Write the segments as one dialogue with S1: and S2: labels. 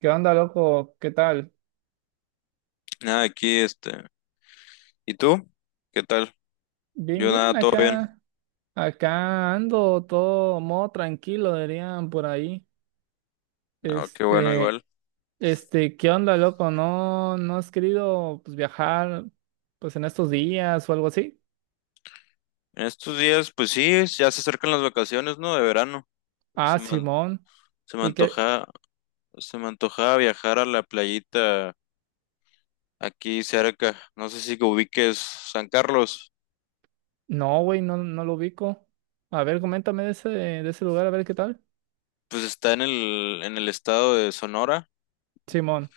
S1: ¿Qué onda, loco? ¿Qué tal?
S2: Nada, aquí ¿Y tú? ¿Qué tal?
S1: Bien,
S2: Yo
S1: bien,
S2: nada, todo bien.
S1: acá. Acá ando todo modo tranquilo, dirían por ahí.
S2: Ah, qué bueno,
S1: Este,
S2: igual.
S1: ¿Qué onda, loco? ¿No has querido, pues, viajar pues en estos días o algo así?
S2: En estos días, pues sí, ya se acercan las vacaciones, ¿no? De verano.
S1: Ah,
S2: Se me, an-
S1: Simón.
S2: se me
S1: ¿Y qué?
S2: se me antoja viajar a la playita aquí cerca. No sé si que ubiques San Carlos.
S1: No, güey, no lo ubico. A ver, coméntame de ese lugar, a ver qué tal.
S2: Pues está en el estado de Sonora.
S1: Simón.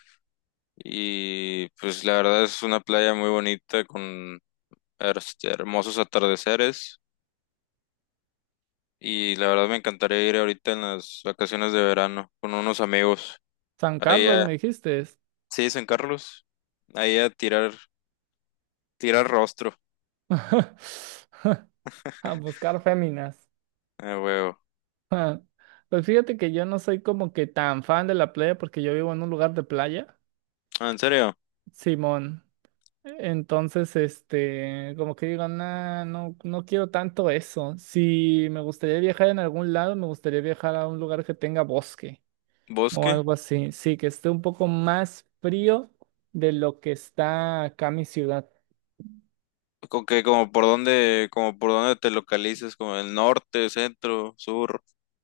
S2: Y pues la verdad es una playa muy bonita con hermosos atardeceres. Y la verdad me encantaría ir ahorita en las vacaciones de verano con unos amigos.
S1: San
S2: Ahí
S1: Carlos,
S2: a,
S1: me dijiste.
S2: sí, San Carlos. Ahí a tirar, tirar rostro.
S1: A buscar féminas.
S2: Huevo.
S1: Ah, pues fíjate que yo no soy como que tan fan de la playa porque yo vivo en un lugar de playa.
S2: Ah, ¿en serio?
S1: Simón. Entonces, como que digo, nah, no quiero tanto eso. Si me gustaría viajar en algún lado, me gustaría viajar a un lugar que tenga bosque o
S2: ¿Bosque?
S1: algo así. Sí, que esté un poco más frío de lo que está acá mi ciudad.
S2: ¿Con qué? Como por dónde te localizas? ¿Como el norte, centro, sur?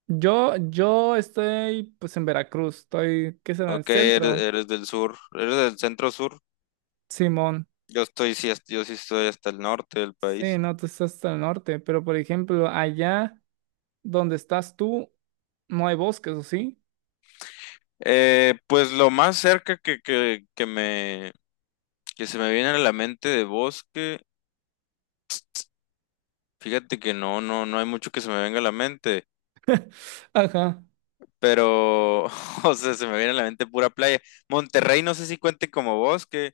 S1: Yo estoy pues en Veracruz, estoy, ¿qué será? El
S2: Ok,
S1: centro.
S2: eres del sur. ¿Eres del centro sur?
S1: Simón.
S2: Yo sí estoy hasta el norte del
S1: Sí,
S2: país.
S1: no, tú estás hasta el norte, pero por ejemplo, allá donde estás tú, no hay bosques, ¿o sí?
S2: Pues lo más cerca que se me viene a la mente de bosque. Fíjate que no hay mucho que se me venga a la mente,
S1: Ajá.
S2: pero, o sea, se me viene a la mente pura playa. Monterrey, no sé si cuente como bosque,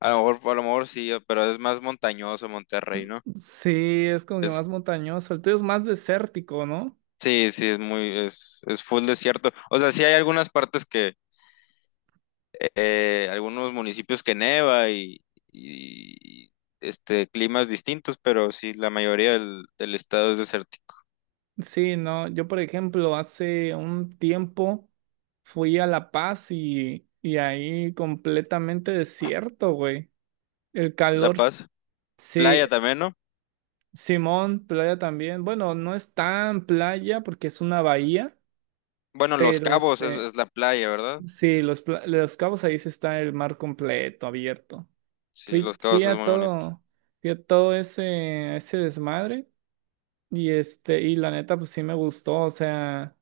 S2: a lo mejor sí, pero es más montañoso Monterrey, ¿no?
S1: Sí, es como que
S2: Es,
S1: más montañoso. El tuyo es más desértico, ¿no?
S2: sí, es muy, es full desierto. O sea, sí hay algunas partes que, algunos municipios que neva y climas distintos, pero sí, la mayoría del estado es desértico.
S1: Sí, no. Yo, por ejemplo, hace un tiempo fui a La Paz y ahí completamente desierto, güey. El
S2: La
S1: calor, s-
S2: Paz,
S1: sí,
S2: playa también, ¿no?
S1: Simón, playa también. Bueno, no es tan playa porque es una bahía,
S2: Bueno, Los
S1: pero
S2: Cabos
S1: este.
S2: es la playa, ¿verdad?
S1: Sí, los, pla- los cabos ahí sí está el mar completo, abierto.
S2: Sí,
S1: Fui,
S2: Los
S1: fui
S2: Cabos es
S1: a
S2: muy bonito.
S1: todo, fui a todo ese, ese desmadre y este, y la neta, pues sí me gustó. O sea,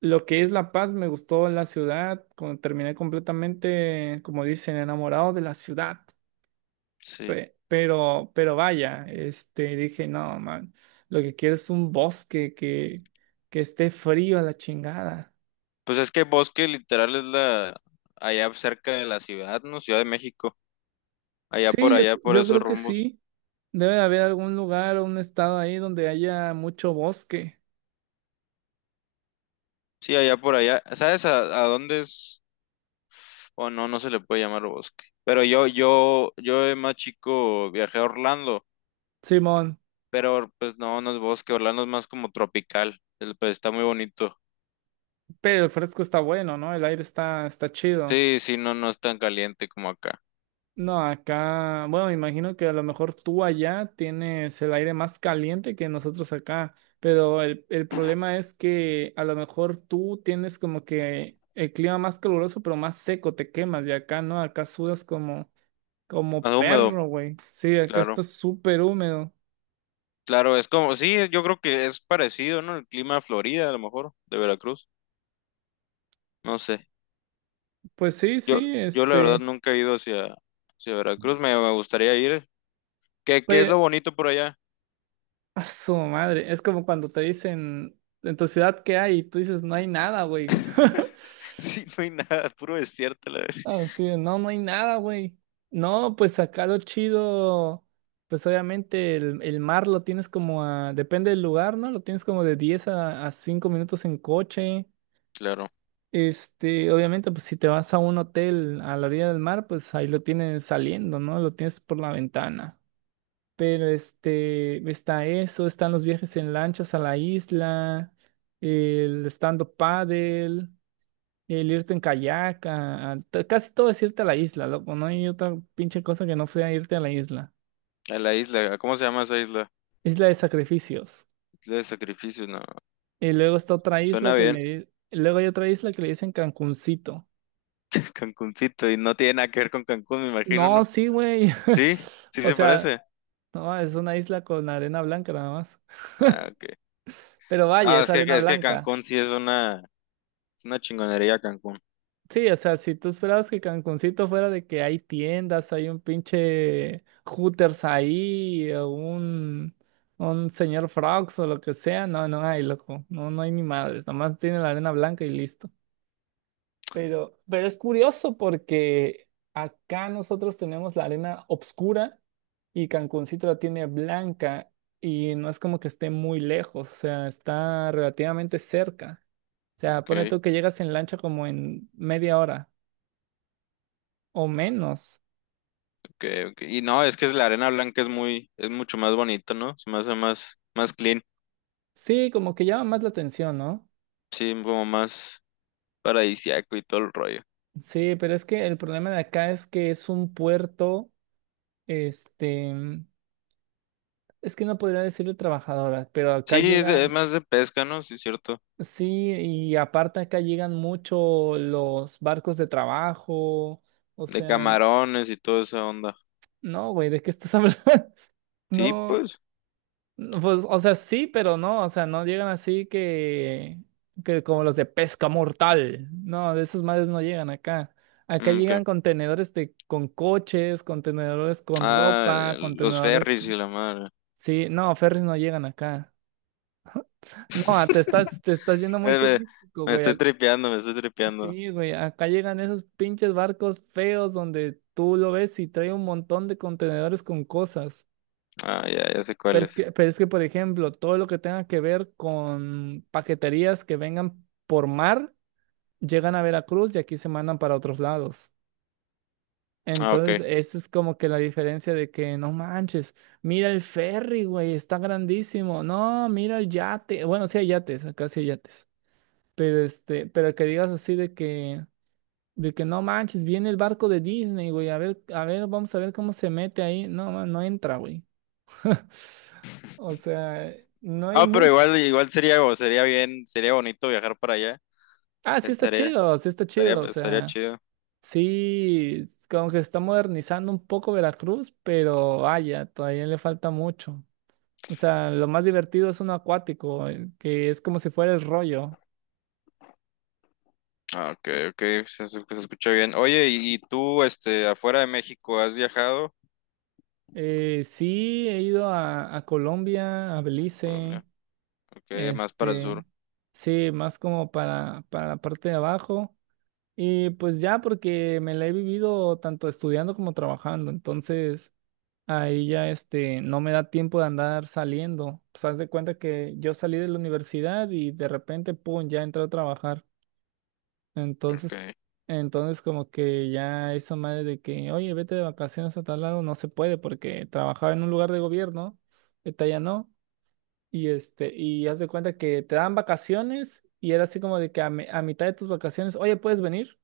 S1: lo que es La Paz, me gustó la ciudad. Como terminé completamente, como dicen, enamorado de la ciudad.
S2: Sí.
S1: Pe- pero vaya, dije, no, man, lo que quiero es un bosque que esté frío a la chingada.
S2: Pues es que bosque literal es la allá cerca de la ciudad, ¿no? Ciudad de México. Allá
S1: Sí,
S2: por
S1: yo,
S2: allá, por
S1: yo
S2: esos
S1: creo que
S2: rumbos.
S1: sí. Debe de haber algún lugar o un estado ahí donde haya mucho bosque.
S2: Sí, allá por allá. ¿Sabes a dónde es? O no, no se le puede llamar bosque. Pero yo de más chico viajé a Orlando,
S1: Simón,
S2: pero pues no, no es bosque. Orlando es más como tropical. Pues está muy bonito.
S1: pero el fresco está bueno, ¿no? El aire está chido.
S2: Sí, sí, no, no es tan caliente como acá.
S1: No, acá, bueno, me imagino que a lo mejor tú allá tienes el aire más caliente que nosotros acá, pero el problema es que a lo mejor tú tienes como que el clima más caluroso, pero más seco, te quemas, y acá no, acá sudas como, como
S2: Más húmedo,
S1: perro, güey. Sí, acá
S2: claro.
S1: está súper húmedo.
S2: Claro, es como, sí, yo creo que es parecido, ¿no? El clima de Florida, a lo mejor, de Veracruz. No sé.
S1: Pues sí,
S2: Yo,
S1: sí,
S2: yo la verdad
S1: este.
S2: nunca he ido hacia Veracruz. Me gustaría ir. ¿Qué es
S1: Pues
S2: lo bonito por allá?
S1: a su madre, es como cuando te dicen, en tu ciudad, ¿qué hay? Y tú dices, no hay nada, güey.
S2: Sí, no hay nada, puro desierto, la verdad.
S1: Así de, no, no hay nada, güey. No, pues acá lo chido, pues obviamente el mar lo tienes como a, depende del lugar, ¿no? Lo tienes como de 10 a 5 minutos en coche.
S2: Claro.
S1: Este, obviamente, pues si te vas a un hotel a la orilla del mar, pues ahí lo tienes saliendo, ¿no? Lo tienes por la ventana. Pero este, está eso, están los viajes en lanchas a la isla, el estando up paddle, el irte en kayak, casi todo es irte a la isla, loco, no hay otra pinche cosa que no sea irte a la isla.
S2: A la isla, ¿cómo se llama esa isla?
S1: Isla de sacrificios.
S2: Isla de sacrificios, no.
S1: Y luego está otra isla
S2: Suena
S1: que
S2: bien.
S1: le, luego hay otra isla que le dicen Cancuncito.
S2: Cancuncito, y no tiene nada que ver con Cancún, me imagino,
S1: No,
S2: ¿no?
S1: sí, güey.
S2: Sí, sí
S1: O
S2: se
S1: sea,
S2: parece.
S1: no, es una isla con arena blanca nada más.
S2: Ah, ok.
S1: Pero vaya,
S2: Ah,
S1: es arena
S2: es que
S1: blanca.
S2: Cancún sí es una chingonería Cancún.
S1: Sí, o sea, si tú esperabas que Cancuncito fuera de que hay tiendas, hay un pinche Hooters ahí, o un señor Frogs o lo que sea, no, no hay, loco, no, no hay ni madres, nomás tiene la arena blanca y listo. Pero es curioso porque acá nosotros tenemos la arena obscura y Cancuncito la tiene blanca y no es como que esté muy lejos, o sea, está relativamente cerca. O sea,
S2: Ok,
S1: pone tú que llegas en lancha como en media hora. O menos.
S2: ok, ok. Y no, es la arena blanca es muy, es mucho más bonito, ¿no? Se me hace más, más clean.
S1: Sí, como que llama más la atención, ¿no?
S2: Sí, como más paradisiaco y todo el rollo.
S1: Sí, pero es que el problema de acá es que es un puerto, este, es que no podría decirle trabajadoras, pero acá
S2: Sí, es, es
S1: llegan,
S2: más de pesca, ¿no? Sí, es cierto.
S1: sí, y aparte acá llegan mucho los barcos de trabajo, o
S2: De
S1: sea,
S2: camarones y toda esa onda.
S1: no, güey, ¿de qué estás hablando?
S2: Sí,
S1: No.
S2: pues.
S1: No, pues, o sea, sí, pero no, o sea, no llegan así que, como los de pesca mortal. No, de esas madres no llegan acá. Acá
S2: Mm, ¿qué?
S1: llegan contenedores de, con coches, contenedores con
S2: Ah,
S1: ropa,
S2: los
S1: contenedores
S2: ferries y
S1: con...
S2: la madre.
S1: Sí, no, ferries no llegan acá. No, ah, te estás, te estás yendo muy
S2: Me, me-
S1: turístico,
S2: me
S1: güey.
S2: estoy
S1: Ac-
S2: tripeando, me estoy tripeando.
S1: Sí, güey, acá llegan esos pinches barcos feos donde tú lo ves y trae un montón de contenedores con cosas.
S2: Ah, ya, ya sé cuál es.
S1: Por ejemplo, todo lo que tenga que ver con paqueterías que vengan por mar, llegan a Veracruz y aquí se mandan para otros lados.
S2: Ah, ok.
S1: Entonces, esa es como que la diferencia de que, no manches, mira el ferry, güey, está grandísimo. No, mira el yate. Bueno, sí hay yates, acá sí hay yates. Pero que digas así de que no manches, viene el barco de Disney, güey. A ver, vamos a ver cómo se mete ahí. No, ma- no entra, güey. O sea, no hay
S2: No, pero
S1: mucho.
S2: igual, igual sería, sería bien, sería bonito viajar para allá.
S1: Ah,
S2: Estaría,
S1: sí está chido, o
S2: estaría
S1: sea,
S2: chido.
S1: sí, como que se está modernizando un poco Veracruz, pero vaya, todavía le falta mucho. O sea, lo más divertido es uno acuático, que es como si fuera el rollo.
S2: Ah, ok, se escucha bien. Oye, ¿y tú, este, afuera de México, has viajado?
S1: Sí, he ido a Colombia, a Belice,
S2: Colombia, ok, más para el
S1: este,
S2: sur,
S1: sí, más como para la parte de abajo. Y pues ya, porque me la he vivido tanto estudiando como trabajando, entonces... Ahí ya este, no me da tiempo de andar saliendo. Pues haz de cuenta que yo salí de la universidad y de repente, pum, ya entré a trabajar.
S2: ok,
S1: Entonces, entonces como que ya esa madre de que, oye, vete de vacaciones a tal lado, no se puede porque trabajaba en un lugar de gobierno, esta ya no. Y este, y haz de cuenta que te dan vacaciones y era así como de que a, mi- a mitad de tus vacaciones, oye, ¿puedes venir?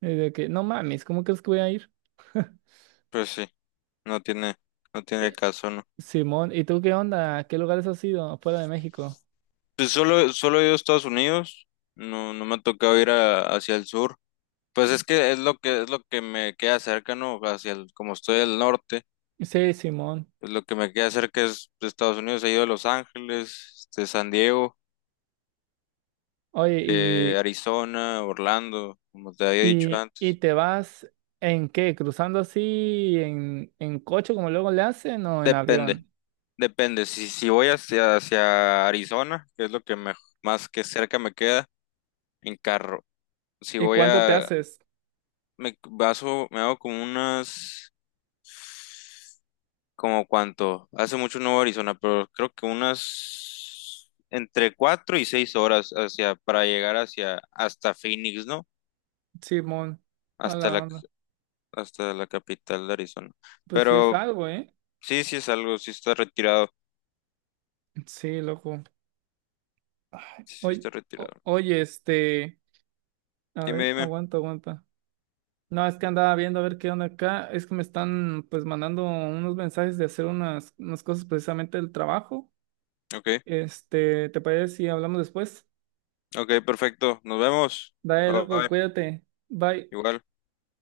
S1: Y de que, no mames, ¿cómo crees que voy a ir?
S2: pues sí. No tiene, no tiene
S1: Eh,
S2: caso, ¿no?
S1: Simón, ¿y tú qué onda? ¿A qué lugares has ido fuera de México?
S2: Pues solo he ido a Estados Unidos, no, no me ha tocado hacia el sur. Pues es que es lo que me queda cerca, ¿no? Hacia el, como estoy al norte,
S1: Sí, Simón.
S2: pues lo que me queda cerca es de Estados Unidos, he ido a Los Ángeles, este, San Diego,
S1: Oye, y,
S2: Arizona, Orlando, como te había dicho
S1: y, y
S2: antes.
S1: te vas ¿en qué? ¿Cruzando así en, coche como luego le hacen o en
S2: Depende,
S1: avión?
S2: depende. Si voy hacia Arizona, que es lo que más que cerca me queda, en carro. Si
S1: ¿Y
S2: voy
S1: cuánto te
S2: a,
S1: haces,
S2: me baso, me hago como unas, como cuánto, hace mucho no voy a Arizona, pero creo que unas entre 4 y 6 horas para llegar hasta Phoenix, ¿no?
S1: Simón? A
S2: Hasta
S1: la
S2: la,
S1: onda.
S2: hasta la capital de Arizona.
S1: Pues sí es
S2: Pero
S1: algo, ¿eh?
S2: sí, sí es algo,
S1: Sí, loco. Ay,
S2: sí
S1: oye,
S2: está
S1: o-
S2: retirado.
S1: oye, este, a
S2: Dime,
S1: ver,
S2: dime.
S1: aguanta, aguanta. No, es que andaba viendo a ver qué onda acá. Es que me están pues mandando unos mensajes de hacer unas cosas precisamente del trabajo.
S2: Ok,
S1: ¿Te parece si hablamos después?
S2: ok, perfecto, nos vemos.
S1: Dale,
S2: Bye,
S1: loco,
S2: bye,
S1: cuídate. Bye.
S2: igual.